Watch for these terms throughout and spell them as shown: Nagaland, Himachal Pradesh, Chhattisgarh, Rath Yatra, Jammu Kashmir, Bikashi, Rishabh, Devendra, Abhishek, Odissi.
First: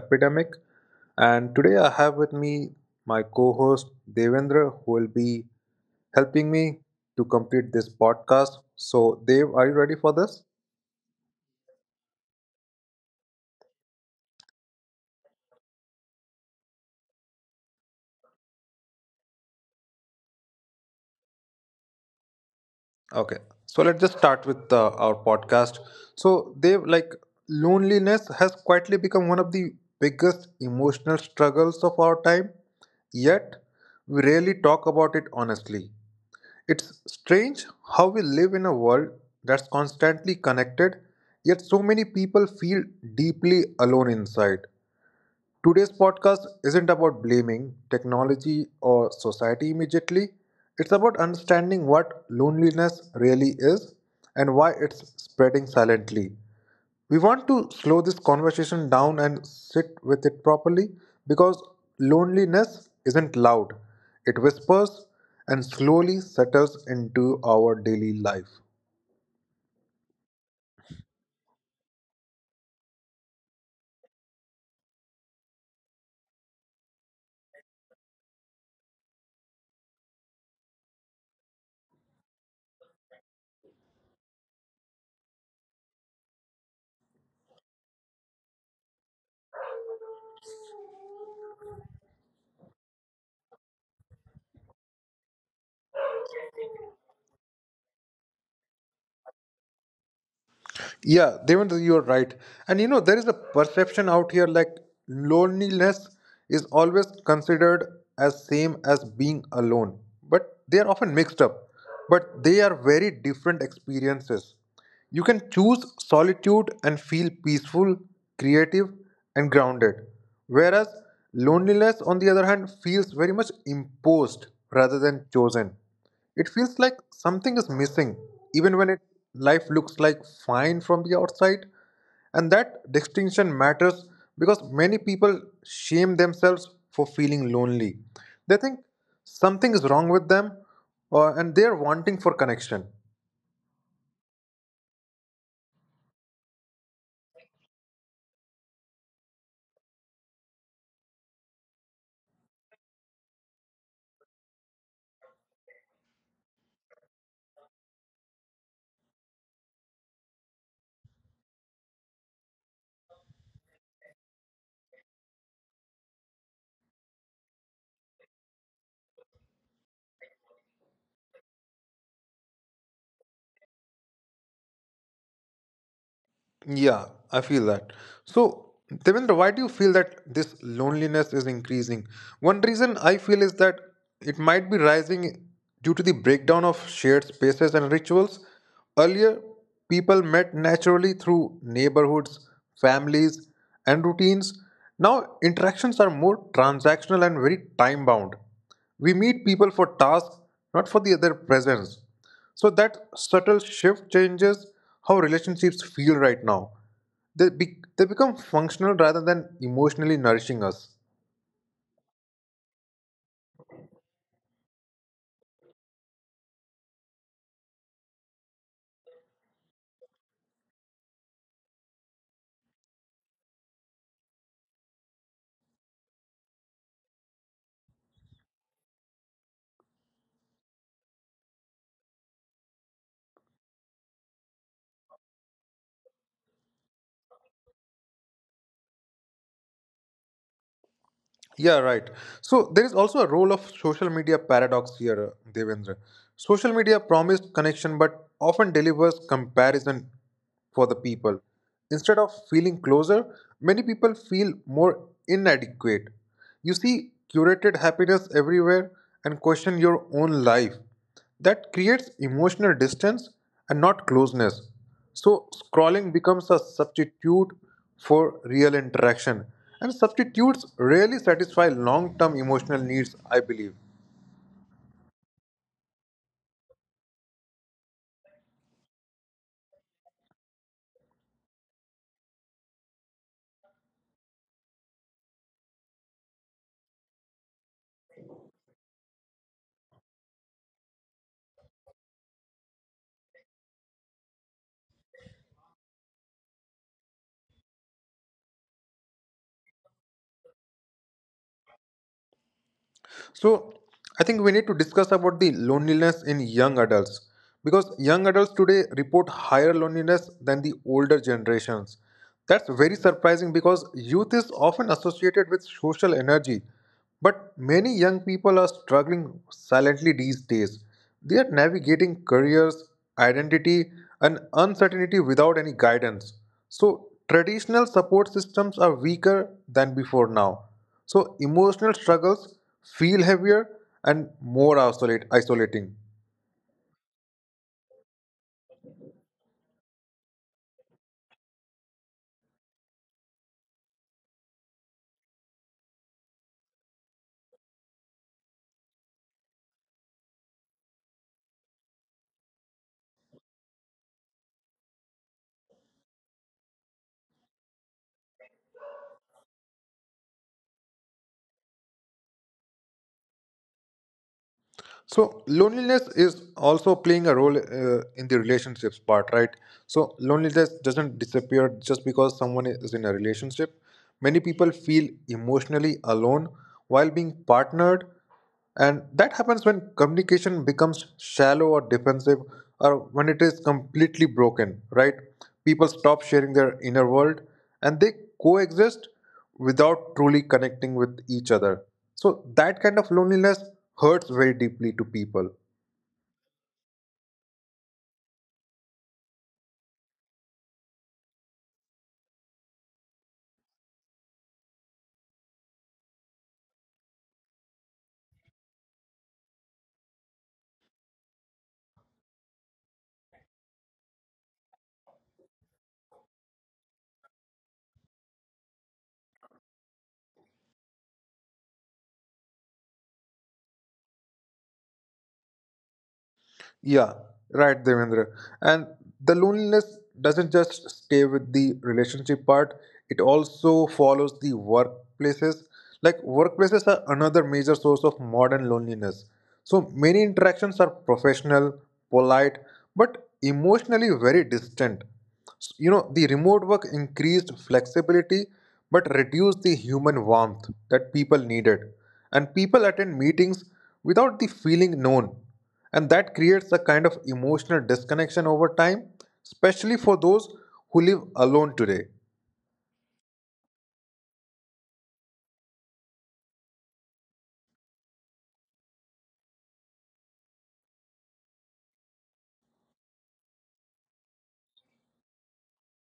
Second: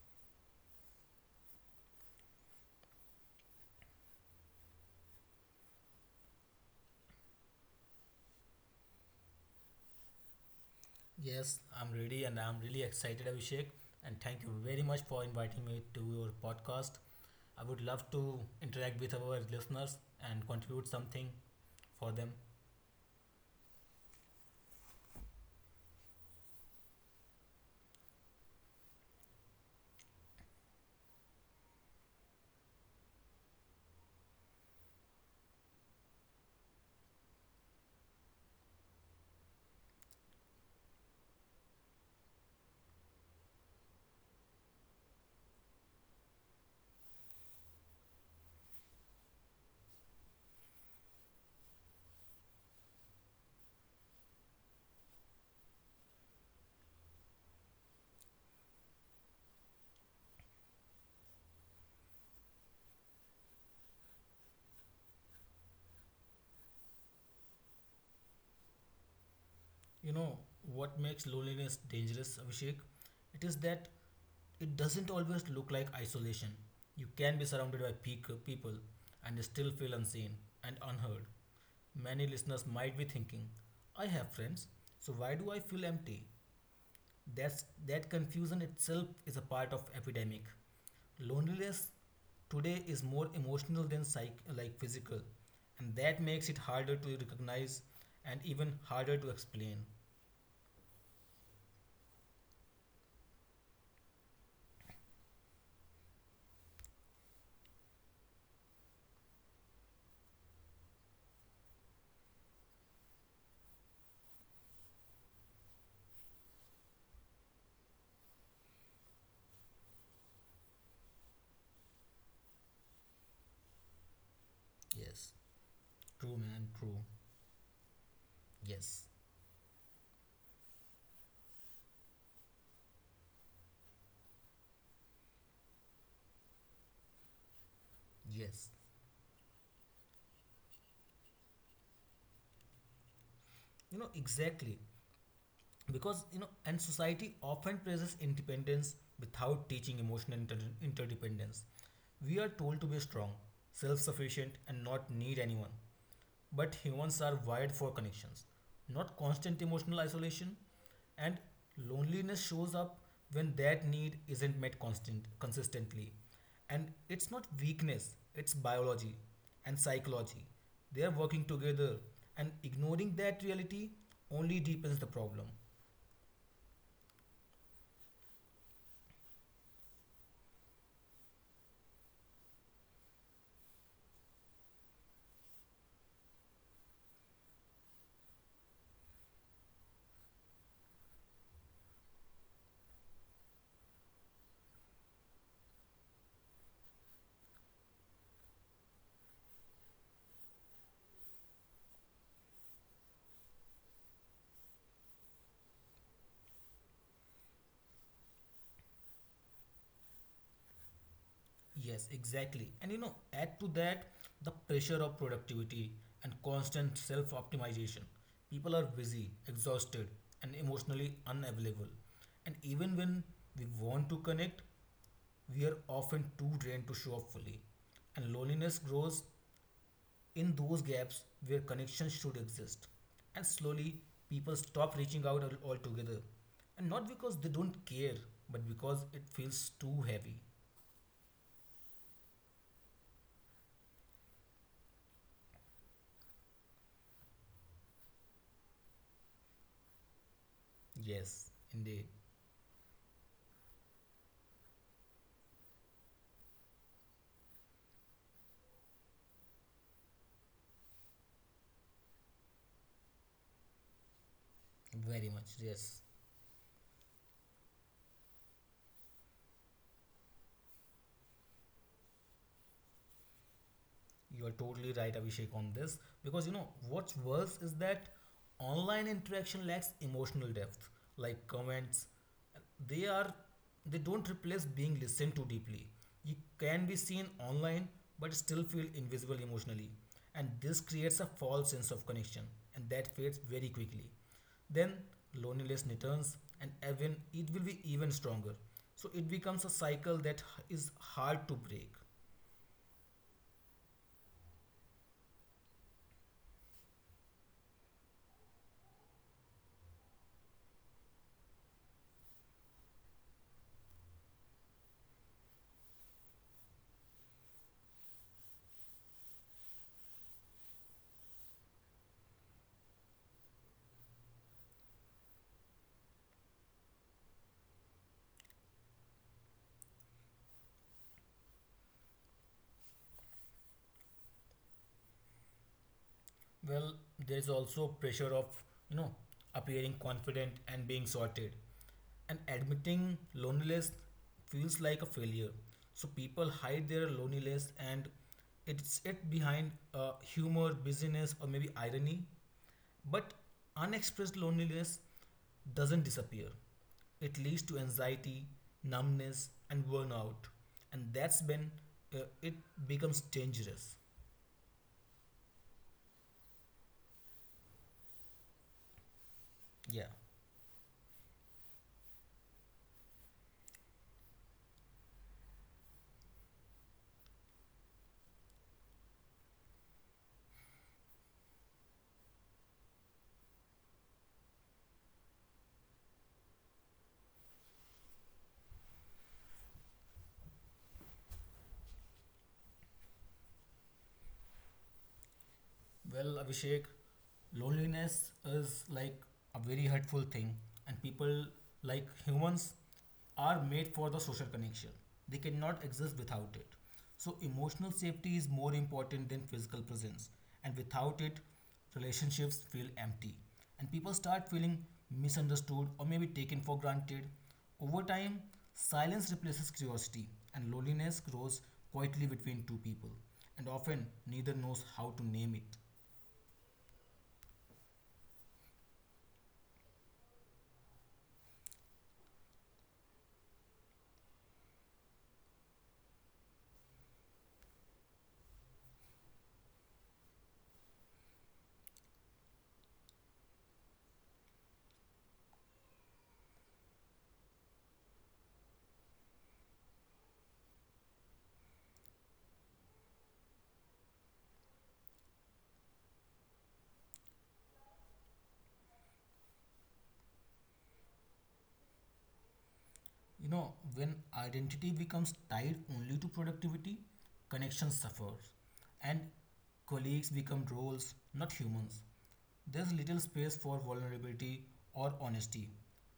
epidemic, and today I have with me my co-host Devendra, who will be helping me to complete this podcast. So Dev, are you ready for this? Yes, I'm ready and I'm really excited, Abhishek. And thank you very much for inviting me to your podcast. I would love to interact with our listeners and contribute something for them. Okay. So let's just start with our podcast. So Dev, like loneliness has quietly become one of the biggest emotional struggles of our time. Yet we rarely talk about it honestly. It's strange how we live in a world that's constantly connected, yet so many people feel deeply alone inside. Today's podcast isn't about blaming technology or society immediately. It's about understanding what loneliness really is and why it's spreading silently. We want to slow this conversation down and sit with it properly because loneliness isn't loud. It whispers and slowly settles into our daily life. You know, what makes loneliness dangerous, Abhishek? It is that it doesn't always look like isolation. You can be surrounded by peak people and still feel unseen and unheard. Many listeners might be thinking, I have friends, so why do I feel empty? That confusion itself is a part of epidemic. Loneliness today is more emotional than psych, like physical, and that makes it harder to recognize and even harder to explain. Yeah, Devendra, you are right. And you know, there is a perception out here like loneliness is always considered as same as being alone, but they are often mixed up. But they are very different experiences. You can choose solitude and feel peaceful, creative, and grounded, whereas loneliness, on the other hand, feels very much imposed rather than Yes. chosen. True, It man, feels like true. something is missing, even when it, Yes. life looks like fine from the outside. And that distinction matters because many people shame themselves for feeling lonely. They Yes. think something is wrong with them and they are wanting for connection. You know, exactly. Because, you know, and society often praises independence without teaching emotional interdependence. We are told to be strong, self sufficient, and not need anyone. But humans are wired for connections, not constant emotional isolation, and loneliness shows up when that need isn't met constant consistently. And it's not weakness, it's biology and psychology. They are working together, and ignoring that reality only deepens the problem. Yeah, I feel that. So, Devendra, why do you feel that this loneliness is increasing? One reason I feel is that it might be rising due to the breakdown of shared spaces and rituals. Earlier, people met naturally through neighborhoods, families, and routines. Now, interactions are more transactional and very time bound. We meet people for tasks, not for the other presence. So that subtle shift changes how relationships feel right now. They become functional rather than emotionally nourishing us. Yes, exactly. And you know, add to that the pressure of productivity and constant self optimization. People are busy, exhausted, and emotionally unavailable. And even when we want to connect, we are often too drained to show up fully. And loneliness grows in those gaps where connection should exist. And slowly, people stop reaching out altogether. And not because they don't care, but because it feels too heavy. Yeah, right. So there is also a role of social media paradox here, Devendra. Social media promised connection but often delivers comparison for the people. Yes, indeed. Instead of feeling closer, many people feel more inadequate. You see curated happiness everywhere and question your own life. That creates emotional distance and not closeness. Very So, much, yes. scrolling becomes a substitute for real interaction, and substitutes rarely satisfy long term emotional needs, I believe. You are totally right, Abhishek, on this. Because you know, what's worse is that online interaction lacks emotional depth, like comments. They are they don't replace being listened to deeply. You can be seen online but still feel invisible emotionally. And this creates a false sense of connection, and that fades very quickly. Then loneliness returns, and even it will be even stronger. So it becomes a cycle that is hard to break. So I think we need to discuss about the loneliness in young adults because young adults today report higher loneliness than the older generations. That's very surprising because youth is often associated with social energy, but many young people are struggling silently these days. They are navigating careers, identity, and uncertainty without any guidance. So, traditional support systems are weaker than before now. So emotional struggles feel heavier and more isolating. Well, there's also pressure of, you know, appearing confident and being sorted. And admitting loneliness feels like a failure. So people hide their loneliness and it behind humor, busyness, or maybe irony. But unexpressed loneliness doesn't disappear. It leads to anxiety, numbness, and burnout. And that's when it becomes dangerous. So loneliness is also playing a role in the relationships part, right? Yeah. So loneliness doesn't disappear just because someone is in a relationship. Many people feel emotionally alone while being partnered, and that happens when communication becomes shallow or defensive, or when it is completely broken, right? People stop sharing their inner world and they coexist without truly connecting with each other. So that kind of loneliness hurts very deeply to people. Well, Abhishek, loneliness is like a very hurtful thing, and people, like humans, are made for the social connection. They cannot exist without it. So, emotional safety is more important than physical presence, and without it, relationships feel empty, and people start feeling misunderstood or maybe taken for granted. Over time, silence replaces curiosity, and loneliness grows quietly between two people, and often neither knows how to name it. Yeah, right, Devendra. And the loneliness doesn't just stay with the relationship part, it also follows the workplaces. Like, workplaces are another major source of modern loneliness. So, many interactions are professional, polite, but emotionally very distant. You know, the remote work increased flexibility but reduced the human warmth that people needed. And people attend meetings without the feeling known and that creates a kind of emotional disconnection over time, especially for those who live alone today. You know, when identity becomes tied only to productivity, connection suffers, and colleagues become roles, not humans. There's little space for vulnerability or honesty.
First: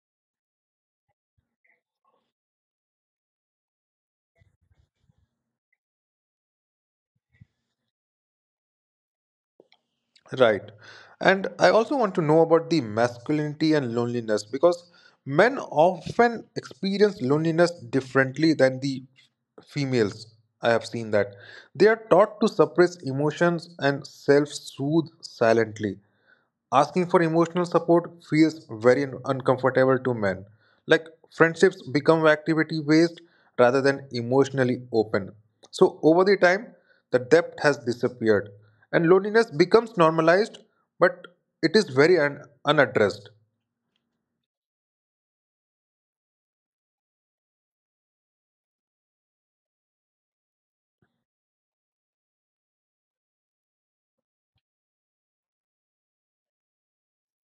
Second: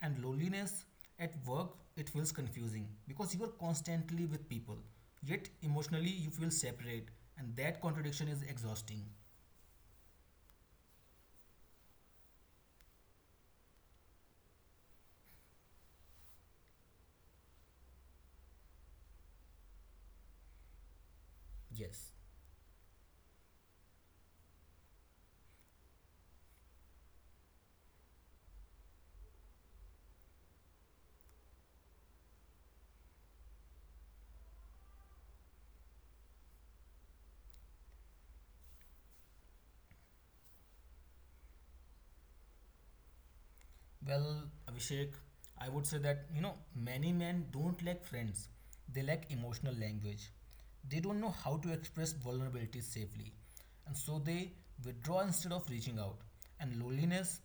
And loneliness at work, it feels confusing because you are constantly with people, yet emotionally you feel separate, and that contradiction is exhausting. Right. And I also want to know about the masculinity and loneliness because men often experience loneliness differently than the females. I have seen that. They are Yes. taught to suppress emotions and self soothe silently. Asking for emotional support feels very uncomfortable to men. Like friendships become activity based rather than emotionally open. So over the time, the depth has disappeared and loneliness becomes normalized, but it is very unaddressed. Well, Abhishek, I would say that you know many men don't lack friends; they lack emotional language. They don't know how to express vulnerability safely, and so they withdraw instead of reaching out. And loneliness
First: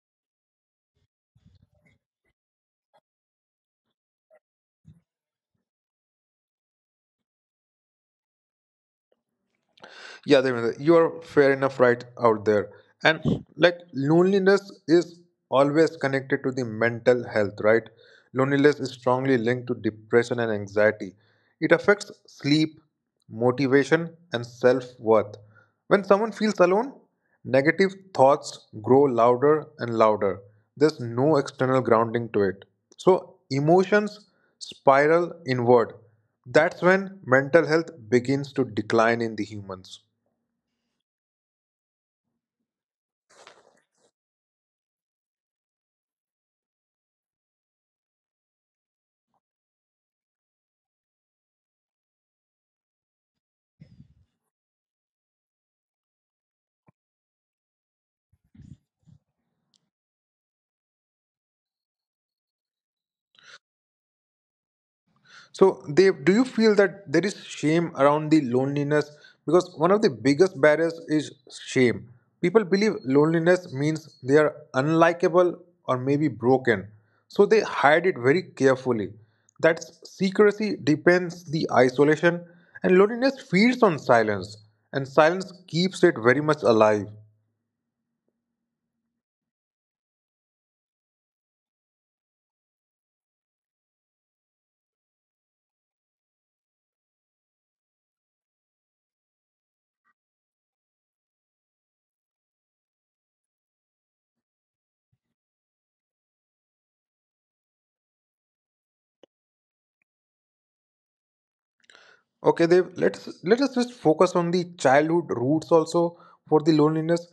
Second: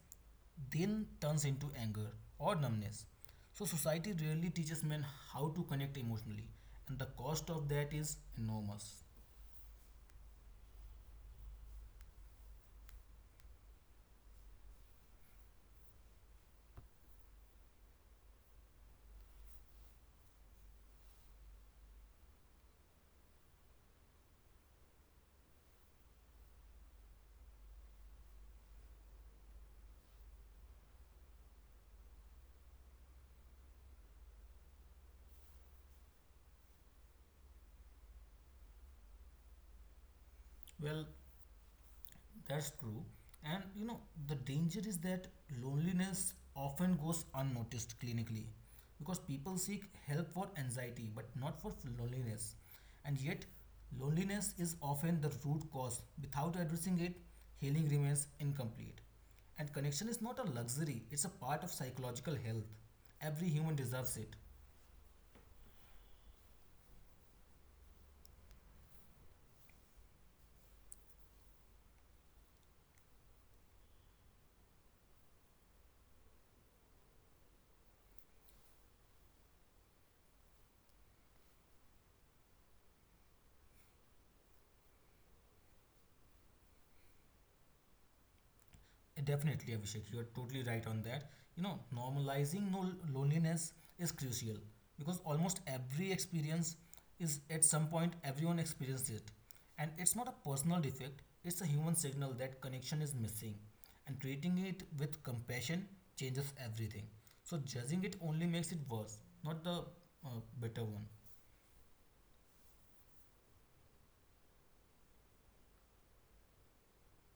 then turns into anger or numbness. So society rarely teaches men how to connect emotionally, and the cost of that is enormous. Yeah, Devendra, you are fair enough right out there. And like loneliness is always connected to the mental health, right? Loneliness is strongly linked to depression and anxiety. It affects sleep, motivation, and self worth. When someone feels alone, negative thoughts grow louder and louder. There's no external grounding to it. So emotions spiral inward. That's when mental health begins to decline in the humans. Well, that's true. And you know, the danger is that loneliness often goes unnoticed clinically because people seek help for anxiety but not for loneliness. And yet, loneliness is often the root cause. Without addressing it, healing remains incomplete. And connection is not a luxury, it's a part of psychological health. Every human deserves it. So, do you feel that there is shame around the loneliness? Because one of the biggest barriers is shame. People believe loneliness means they are unlikable or maybe broken. So they hide it very carefully. That secrecy depends the isolation, and loneliness feeds on silence, and silence keeps it very much alive. Definitely, Abhishek, you're totally right on that. You know, normalizing no loneliness is crucial because almost every experience is at some point everyone experienced it. And it's not a personal defect, it's a human signal that connection is missing. And treating it with compassion changes everything. So judging it only makes it worse, not the uh, better one. Okay, Dev, let us just focus on the childhood roots also for the loneliness,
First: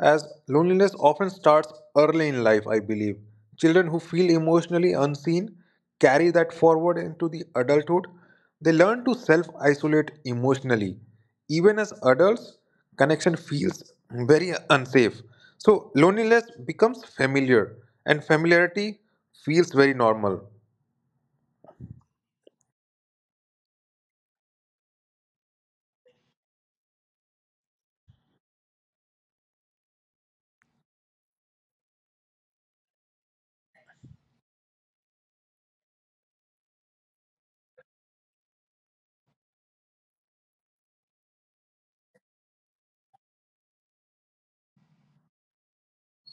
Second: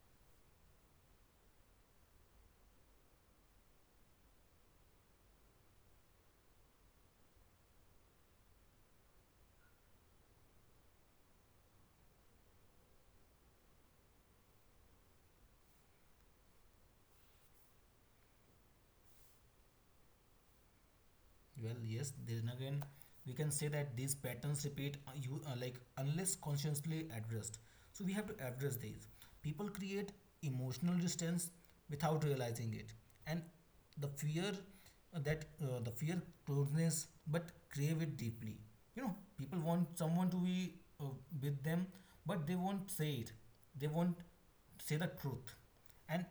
as loneliness often starts early in life, I believe. Children who feel emotionally unseen carry that forward into the adulthood. They learn to self-isolate emotionally. Even as adults, connection feels very unsafe. So loneliness becomes familiar, and familiarity feels very normal. Well, yes, then again we can say that these patterns repeat you like unless consciously addressed, so we have to address these. People create emotional distance without realizing it, and the fear, that the fear closeness but crave it deeply. You know, people want someone to be uh, with them, but they won't say it. They won't say the truth, and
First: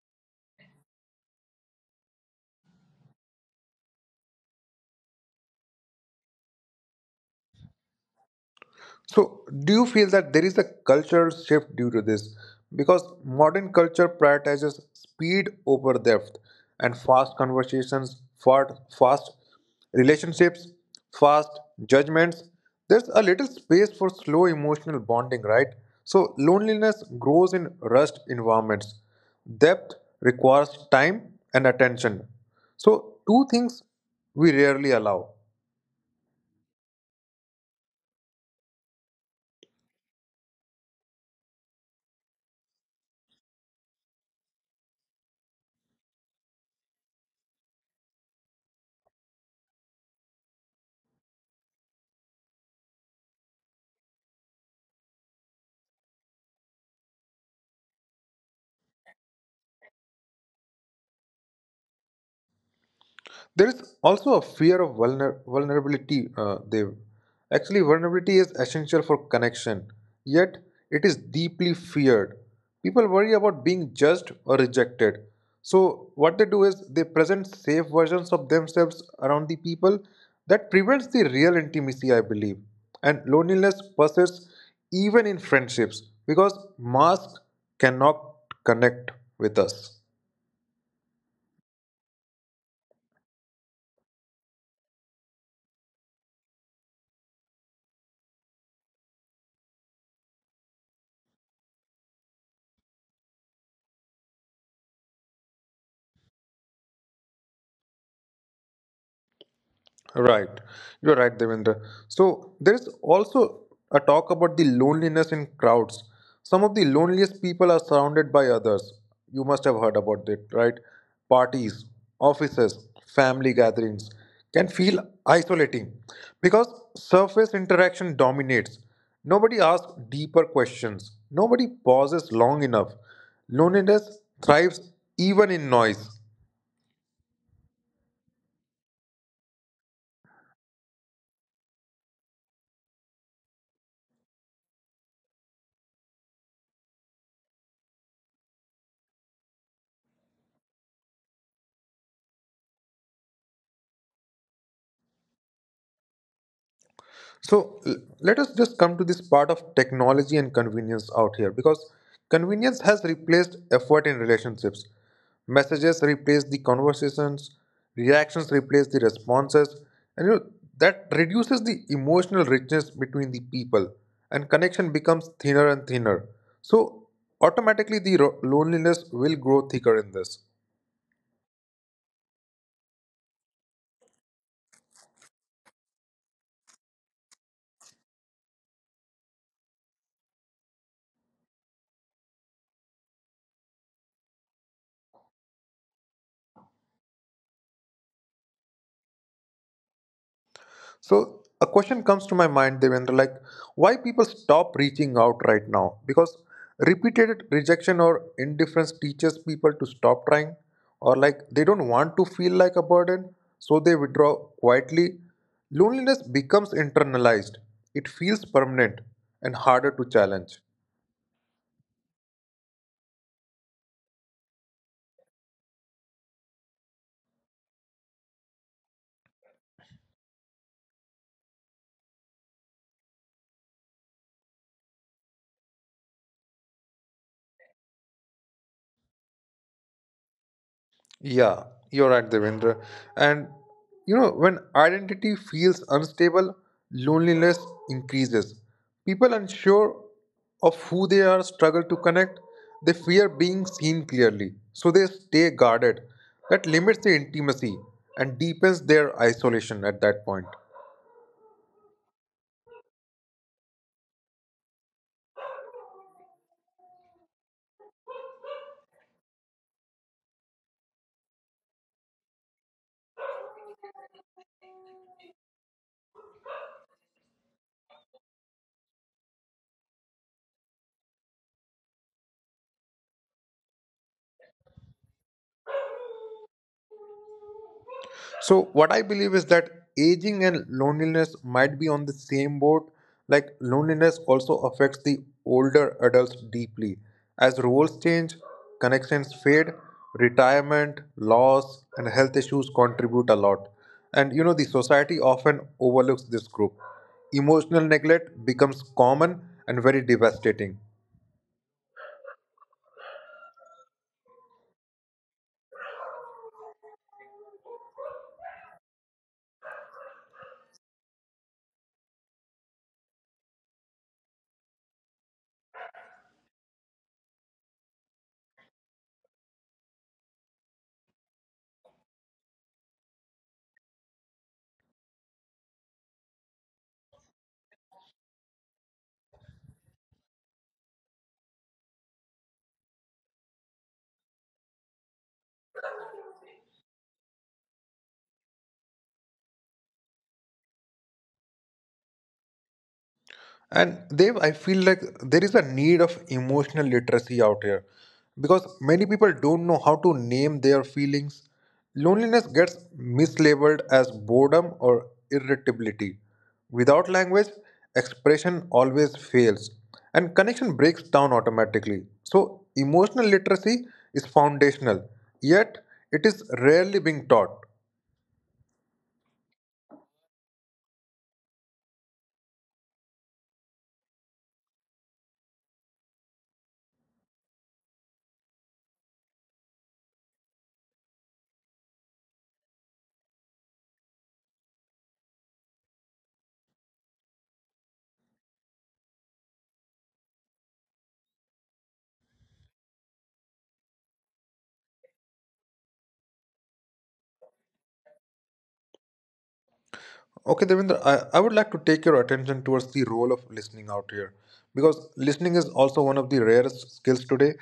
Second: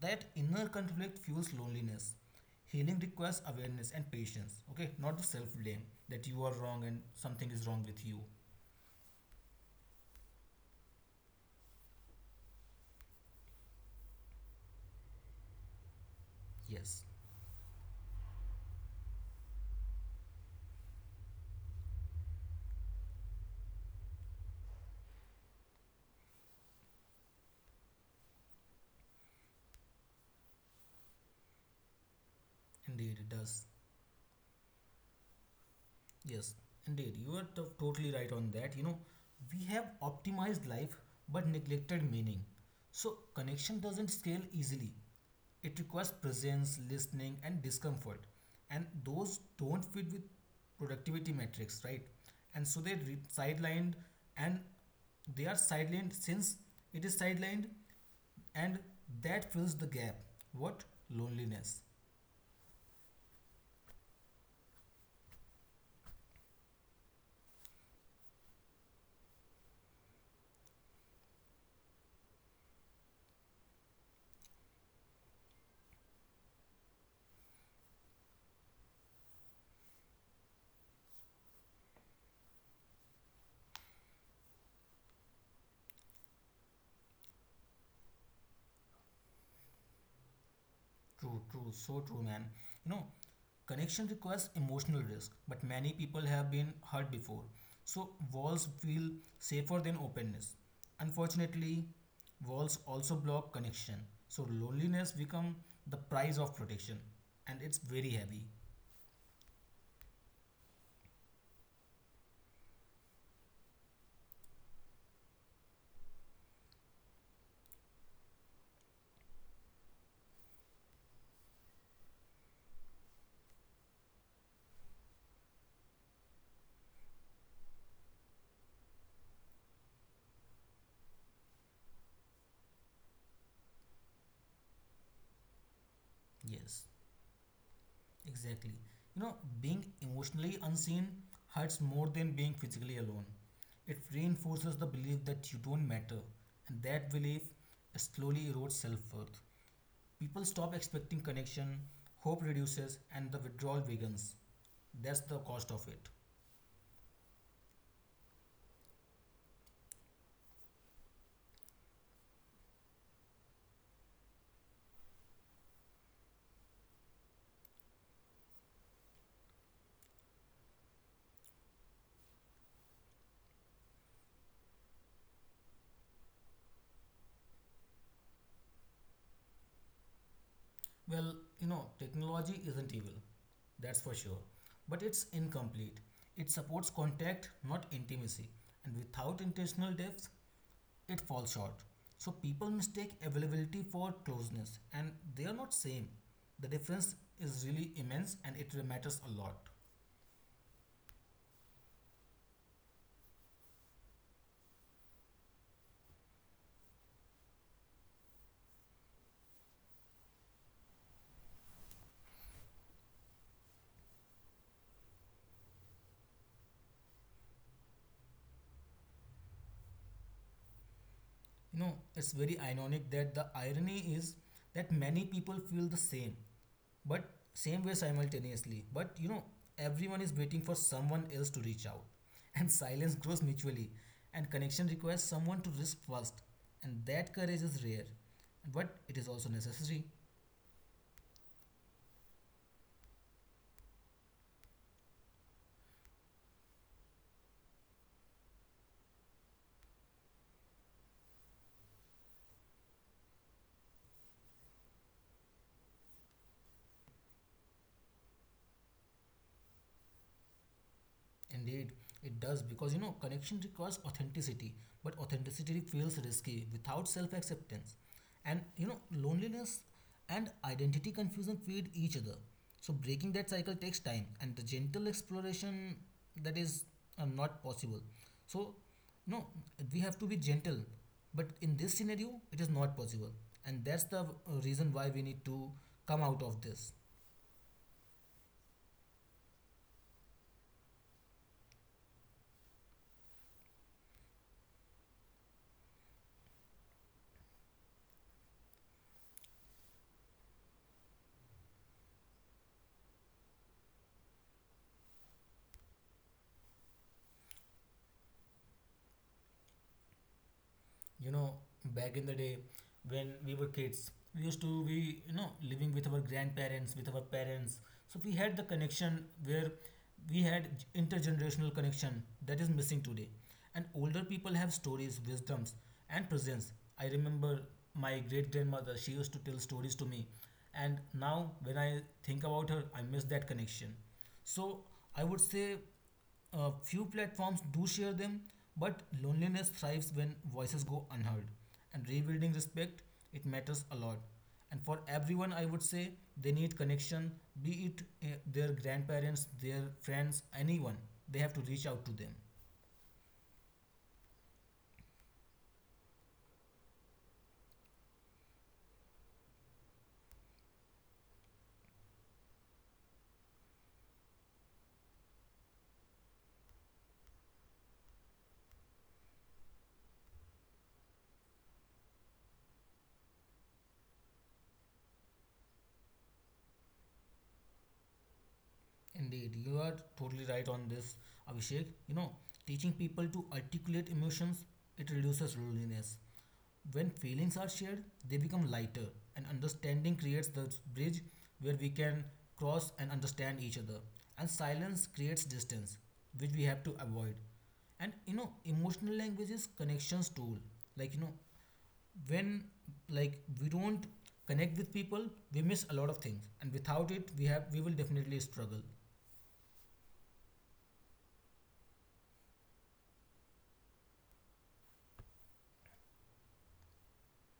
that inner conflict fuels loneliness. Healing requires awareness and patience, okay? Not the self blame that you are wrong and something is wrong with you. So, do you feel that there is a cultural shift due to this? Because modern culture prioritizes speed over depth and Yes, fast conversations, fast relationships, fast judgments. There's a little space for slow emotional bonding, right? So, loneliness grows in rushed environments. Depth requires time and attention. So, indeed, it two does. things we rarely allow. Yes, indeed, you are totally right on that. You know, we have optimized life but neglected meaning. So, connection doesn't scale easily. It requires presence, listening, and discomfort. And those don't fit with productivity metrics, right? And so they re- sidelined, and they are sidelined since it is sidelined and that fills the gap what loneliness. There is also a fear of vulnerability, Dev. Actually, vulnerability is essential for connection, yet, it is deeply feared. People worry about being judged or rejected. So, what they do is they present safe versions of themselves around the people. That prevents the real intimacy, I believe. And loneliness persists even in friendships because masks cannot connect with us. True, true, so true, man. You know, connection requires emotional risk, but many people have been hurt before, so walls feel safer than openness. Unfortunately, walls also block connection, so loneliness become the price of protection, and it's very heavy. Right. You're right, Devendra. So there is also a talk about the loneliness in crowds. Some of the loneliest people are surrounded by others. You must have heard about it, right? Parties, offices, family gatherings can feel isolating because surface interaction dominates. Nobody asks deeper questions. Nobody pauses long enough. Loneliness thrives even in noise. Yes. Exactly. You know, being emotionally unseen hurts more than being physically alone. It reinforces the belief that you don't matter, and that belief slowly erodes self worth. People stop expecting connection, hope reduces, and the withdrawal begins. That's the cost of it. So let us just come to this part of technology and convenience out here because convenience has replaced effort in relationships. Messages replace the conversations, reactions replace the responses, and you know, that reduces the emotional richness between the people and connection becomes thinner and thinner. So automatically the loneliness will grow thicker in this. Well, you know, technology isn't evil, that's for sure, but it's incomplete. It supports contact, not intimacy, and without intentional depth, it falls short. So people mistake availability for closeness and they are not same. The difference is really immense and it matters a lot. So a question comes to my mind, Devendra, like why people stop reaching out right now? Because repeated rejection or indifference teaches people to stop trying, or like they don't want to feel like a burden, so they withdraw quietly. Loneliness becomes internalized. It feels permanent and harder to challenge. You know, it's very ironic that the irony is that many people feel the same, but same way simultaneously. But you know, everyone is waiting for someone else to reach out. And silence grows mutually. And connection requires someone to risk first. And that courage is rare. But it is also necessary. Yeah, you're right, Devendra. And you know, when identity feels unstable, loneliness increases. People unsure of who they are struggle to connect. They fear being seen clearly, so they stay guarded. That limits the intimacy and deepens their isolation at that point. Indeed, it does, because you know connection requires authenticity, but authenticity feels risky without self acceptance. And you know, loneliness and identity confusion feed each other. So, breaking that cycle takes time, and the gentle exploration, that is not possible. So, no, we have to be gentle, but in this scenario, it is not possible, and that's the reason why we need to come out of this. So, what I believe is that aging and loneliness might be on the same boat. Like, loneliness also affects the older adults deeply. As roles change, connections fade, retirement, loss, and health issues contribute a lot. And you know, the society often overlooks this group. Emotional neglect becomes common and very devastating. You know, back in the day when we were kids, we used to be, you know, living with our grandparents, with our parents. So we had the connection where we had intergenerational connection that is missing today. And older people have stories, wisdoms, and presence. I remember my great grandmother, she used to tell stories to me, and now when I think about her, I miss that connection. So I would say a few platforms do share them, but loneliness thrives when voices go unheard. And rebuilding respect, it matters a lot. And for everyone, I would say they need connection, be it their grandparents, their friends, anyone. They have to reach out to them. And they I feel like there is a need of emotional literacy out here because many people don't know how to name their feelings. Loneliness gets mislabeled as boredom or irritability. Without language, expression always fails and connection breaks down automatically. So emotional literacy is foundational, yet it is rarely being taught. Indeed, you are totally right on this, Abhishek. You know, teaching people to articulate emotions, it reduces loneliness. When feelings are shared, they become lighter, and understanding creates the bridge where we can cross and understand each other. And silence creates distance, which we have to avoid. And you know, emotional language is connections tool. Like you know, when we don't connect with people, we miss a lot of things, and without it, we will definitely struggle. Okay, Devendra, I would like to take your attention towards the role of listening out here because listening is also one of the rarest skills today.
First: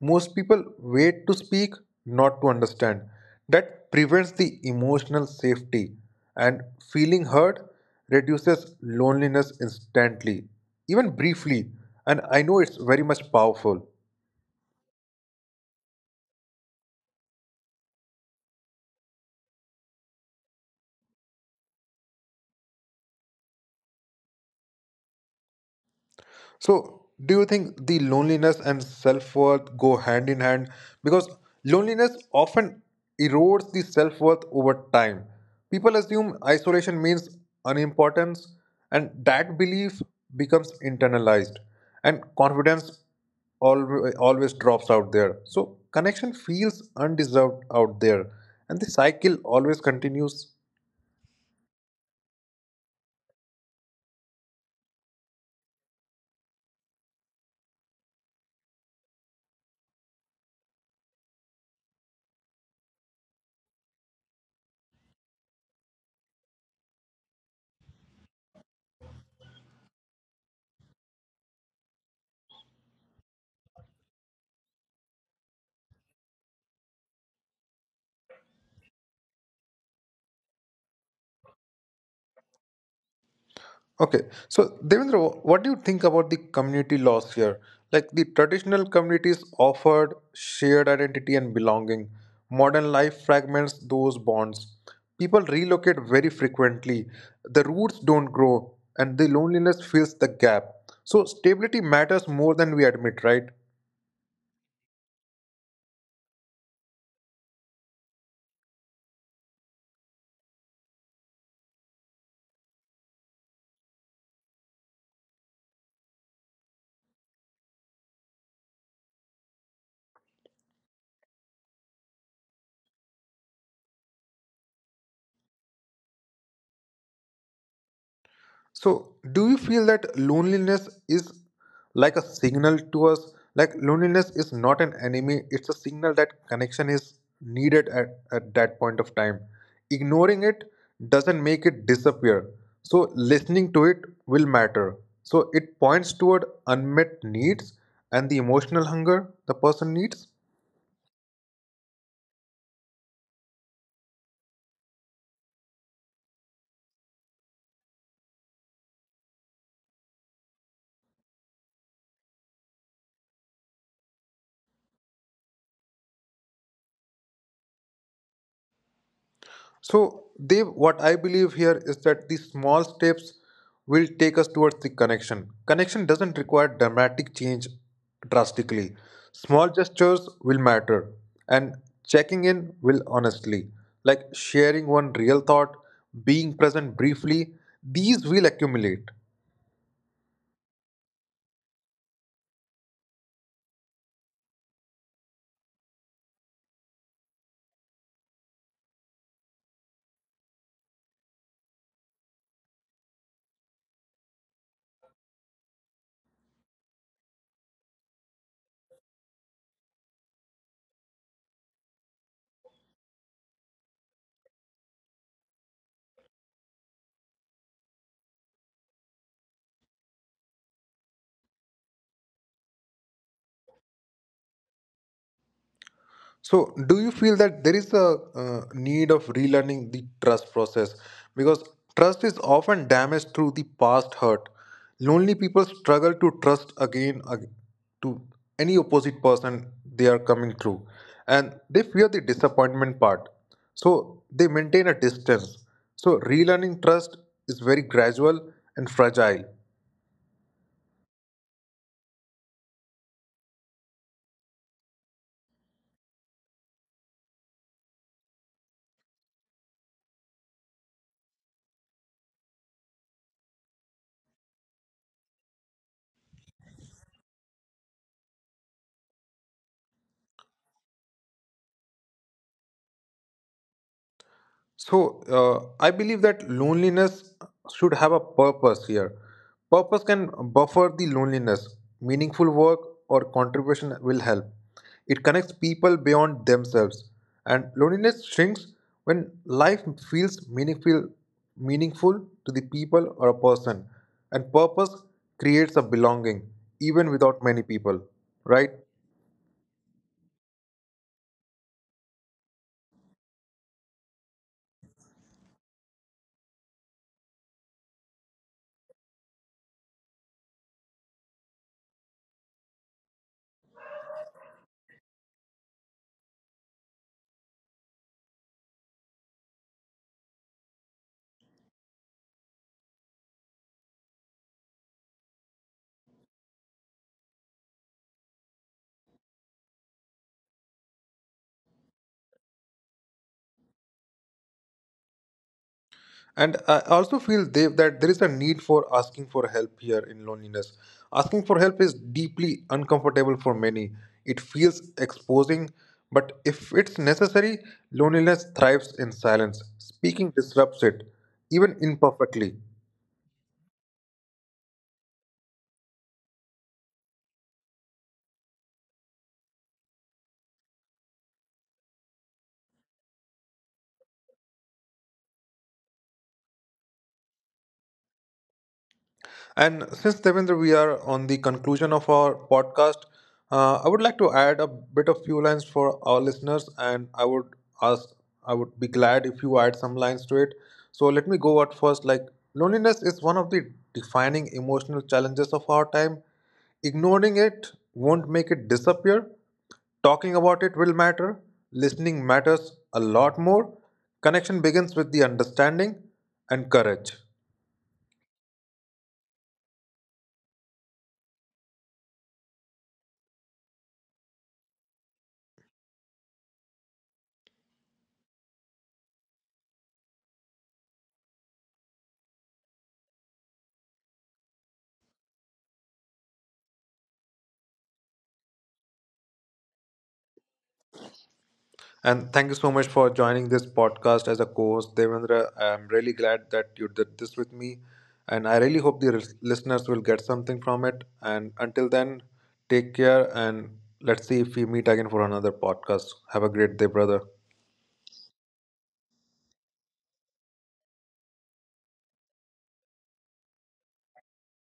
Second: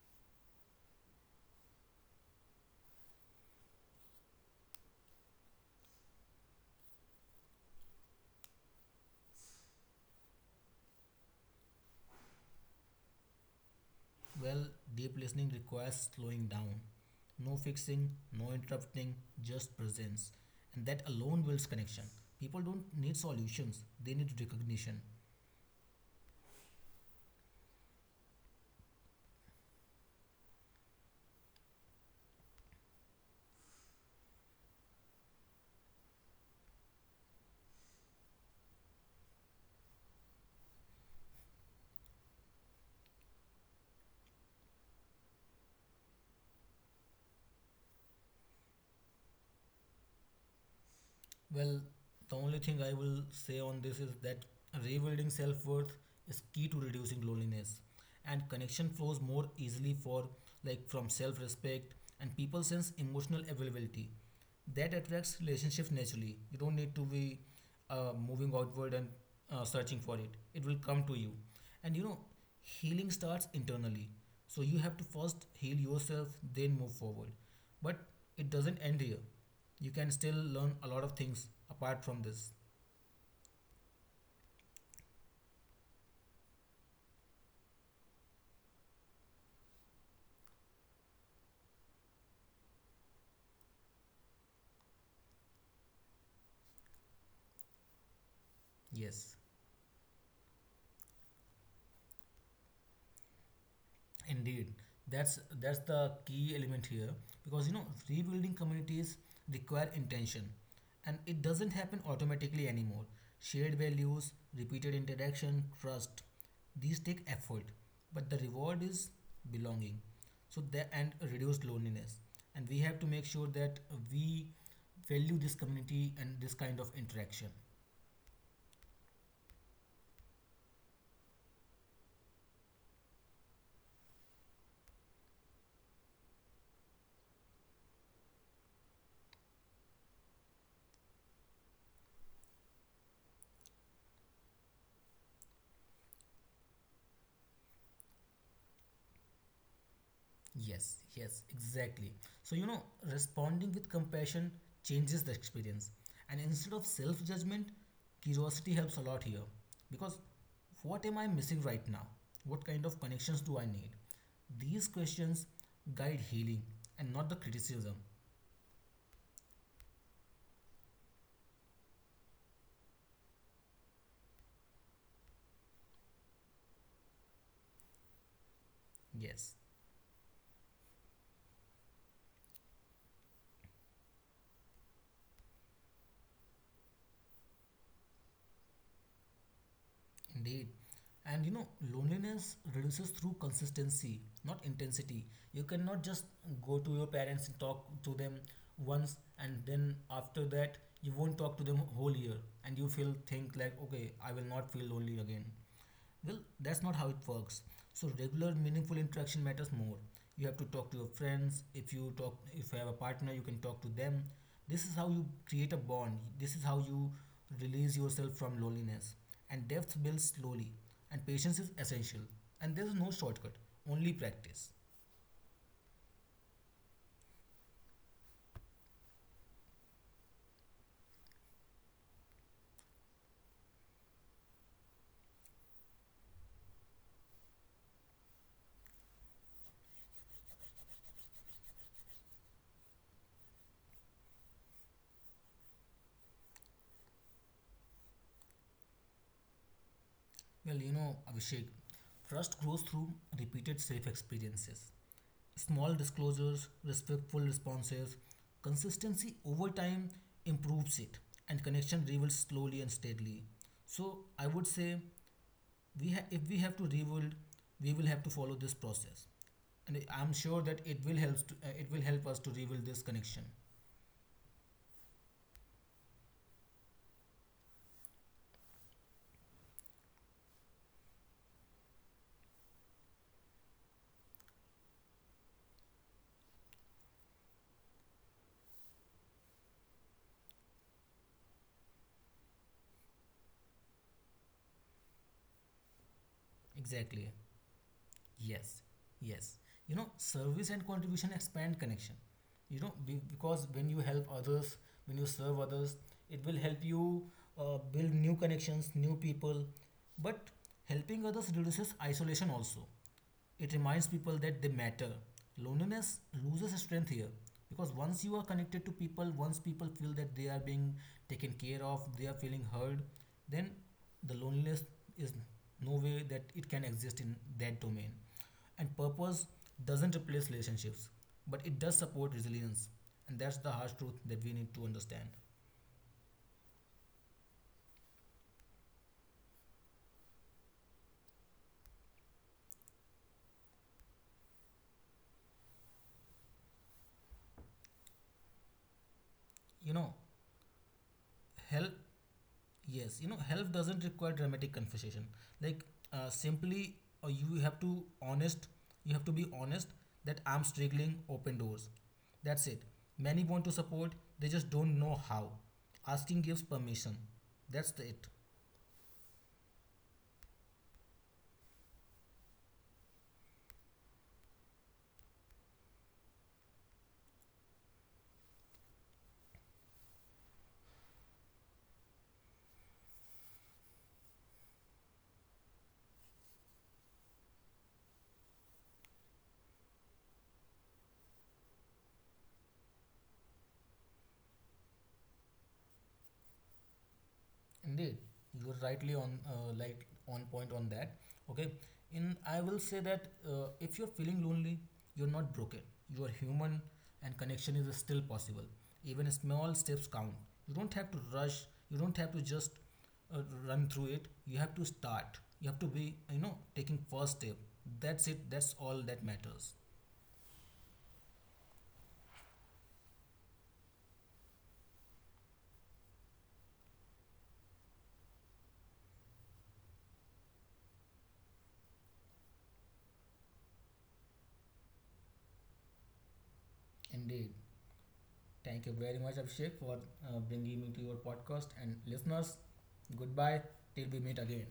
Most people wait to speak, not to understand. That prevents the emotional safety, and feeling heard reduces loneliness instantly, even briefly. And I know it's very much powerful. Well, deep listening requires slowing down. No fixing, no interrupting, just presence. And that alone builds connection. People don't need solutions, they need recognition. So, do you think the loneliness and self worth go hand in hand? Because loneliness often erodes the self worth over time. People assume isolation means unimportance, and that belief becomes internalized, and confidence always drops out there. So, connection feels undeserved out there, and the cycle always continues. Well, the only thing I will say on this is that rebuilding self worth is key to reducing loneliness. And connection flows more easily for, like, from self respect, and people sense emotional availability that attracts relationships naturally. You don't need to be moving outward and searching for it. It will come to you. And you know, healing starts internally. So you have to first heal yourself, then move forward. But it doesn't end here. You can still learn a lot of things apart from this. Okay, so Devendra, what do you think about the community loss here? Like the traditional communities offered shared identity and belonging. Modern life fragments those bonds. People relocate very frequently. The roots don't grow, and the Yes. loneliness fills the gap. So stability matters more than we admit, right? Indeed, that's the key element here, because you know rebuilding communities require intention, and it doesn't happen automatically anymore. Shared values, repeated interaction, trust, these take effort, but the reward is belonging. So that and reduced loneliness, and we have to make sure that we value this community and this kind of interaction. So, do you feel that loneliness is like a signal to us? Like, loneliness is not an enemy, it's a signal that connection is needed at that point of time. Ignoring it doesn't make it disappear. So, listening to it will matter. So, it points toward unmet needs and the emotional hunger the person needs. Yes, yes, exactly. So, you know, responding with compassion changes the experience. And instead of self judgment, curiosity helps a lot here. Because what am I missing right now? What kind of connections do I need? These questions guide healing and not the criticism. So, Dev, what I believe here is that these small steps will take us towards the connection. Connection doesn't require dramatic change drastically. Yes. Small gestures will matter, and checking in will honestly, like sharing one real thought, being present briefly, these will accumulate. Indeed. And you know, loneliness reduces through consistency, not intensity. You cannot just go to your parents and talk to them once and then after that you won't talk to them whole year and you feel think like okay, I will not feel lonely again. Well, that's not how it works. So regular, meaningful interaction matters more. You have to talk to your friends. If you talk, if you have a partner, you can talk to them. This is how you create a bond. This is how you release yourself from loneliness. And depth builds slowly. And patience is essential. And there is no shortcut. Only practice. So, do you feel that there is a need of relearning the trust process? Because trust is often damaged through the past hurt. Lonely people struggle to trust to any opposite person they are coming through, and they fear the disappointment part. So, they maintain a distance. So, relearning trust is very gradual and fragile. Well, you know, Abhishek, trust grows through repeated safe experiences. Small disclosures, respectful responses, consistency over time improves it, and connection rebuilds slowly and steadily. So I would say if we have to rebuild, we will have to follow this process, and I'm sure that it will help. To, it will help us to rebuild this connection. So, I believe that loneliness should have a purpose here. Purpose can buffer the loneliness. Meaningful work or contribution will help. It connects people beyond themselves. And loneliness shrinks when life feels meaningful, meaningful to the people or a person. And purpose creates a belonging, even Exactly. without many people, right? Yes, yes. You know, service and contribution expand connection. You know, because when you help others, when you serve others, it will help you build new connections, new people. But helping others reduces isolation also. It reminds people that they matter. Loneliness loses strength here because once you are connected to people, once people feel that they are being taken care of, they are feeling heard, then the loneliness is no way that it can exist in that domain. And purpose doesn't replace relationships, but it does support resilience. And that's the harsh truth that we need to understand. And I also feel that there is a need for asking for help here in loneliness. Asking for help is deeply uncomfortable for many. It feels exposing, but if it's necessary, loneliness thrives in silence. You know, Speaking disrupts it, even help imperfectly. Yes, you know, health doesn't require dramatic confession. Like simply, you have to honest. You have to be honest that I'm struggling. Open doors. That's it. Many want to support. They just don't know how. Asking gives permission. That's the it. And since Devendra, we are on the conclusion of our podcast, I would like to add a bit of few lines for our listeners, and ask, I would be glad if you add some lines to it. So let me go out first. Like loneliness is one of the defining emotional challenges of our time. Ignoring it won't make it disappear. Talking about it will matter. Listening matters a lot more. Connection begins with the understanding and courage. Indeed, you are rightly on like on point on that. Okay, in I will say that if you're feeling lonely, you're not broken. You are human, and connection is still possible. Even small steps count. You don't have to rush. You don't have to just uh, run through it. You have to start. You have to be you know taking first step. That's it. That's all that matters. And thank you so much for joining this podcast as a co-host, Devendra. I'm really glad that you did this with me, and I really hope the listeners will get something from it. And until then, take care, and let's see if we meet again for another podcast. Have a great day, brother. Indeed. Thank you very much, Abhishek, for bringing me to your podcast. And listeners, goodbye till we meet again.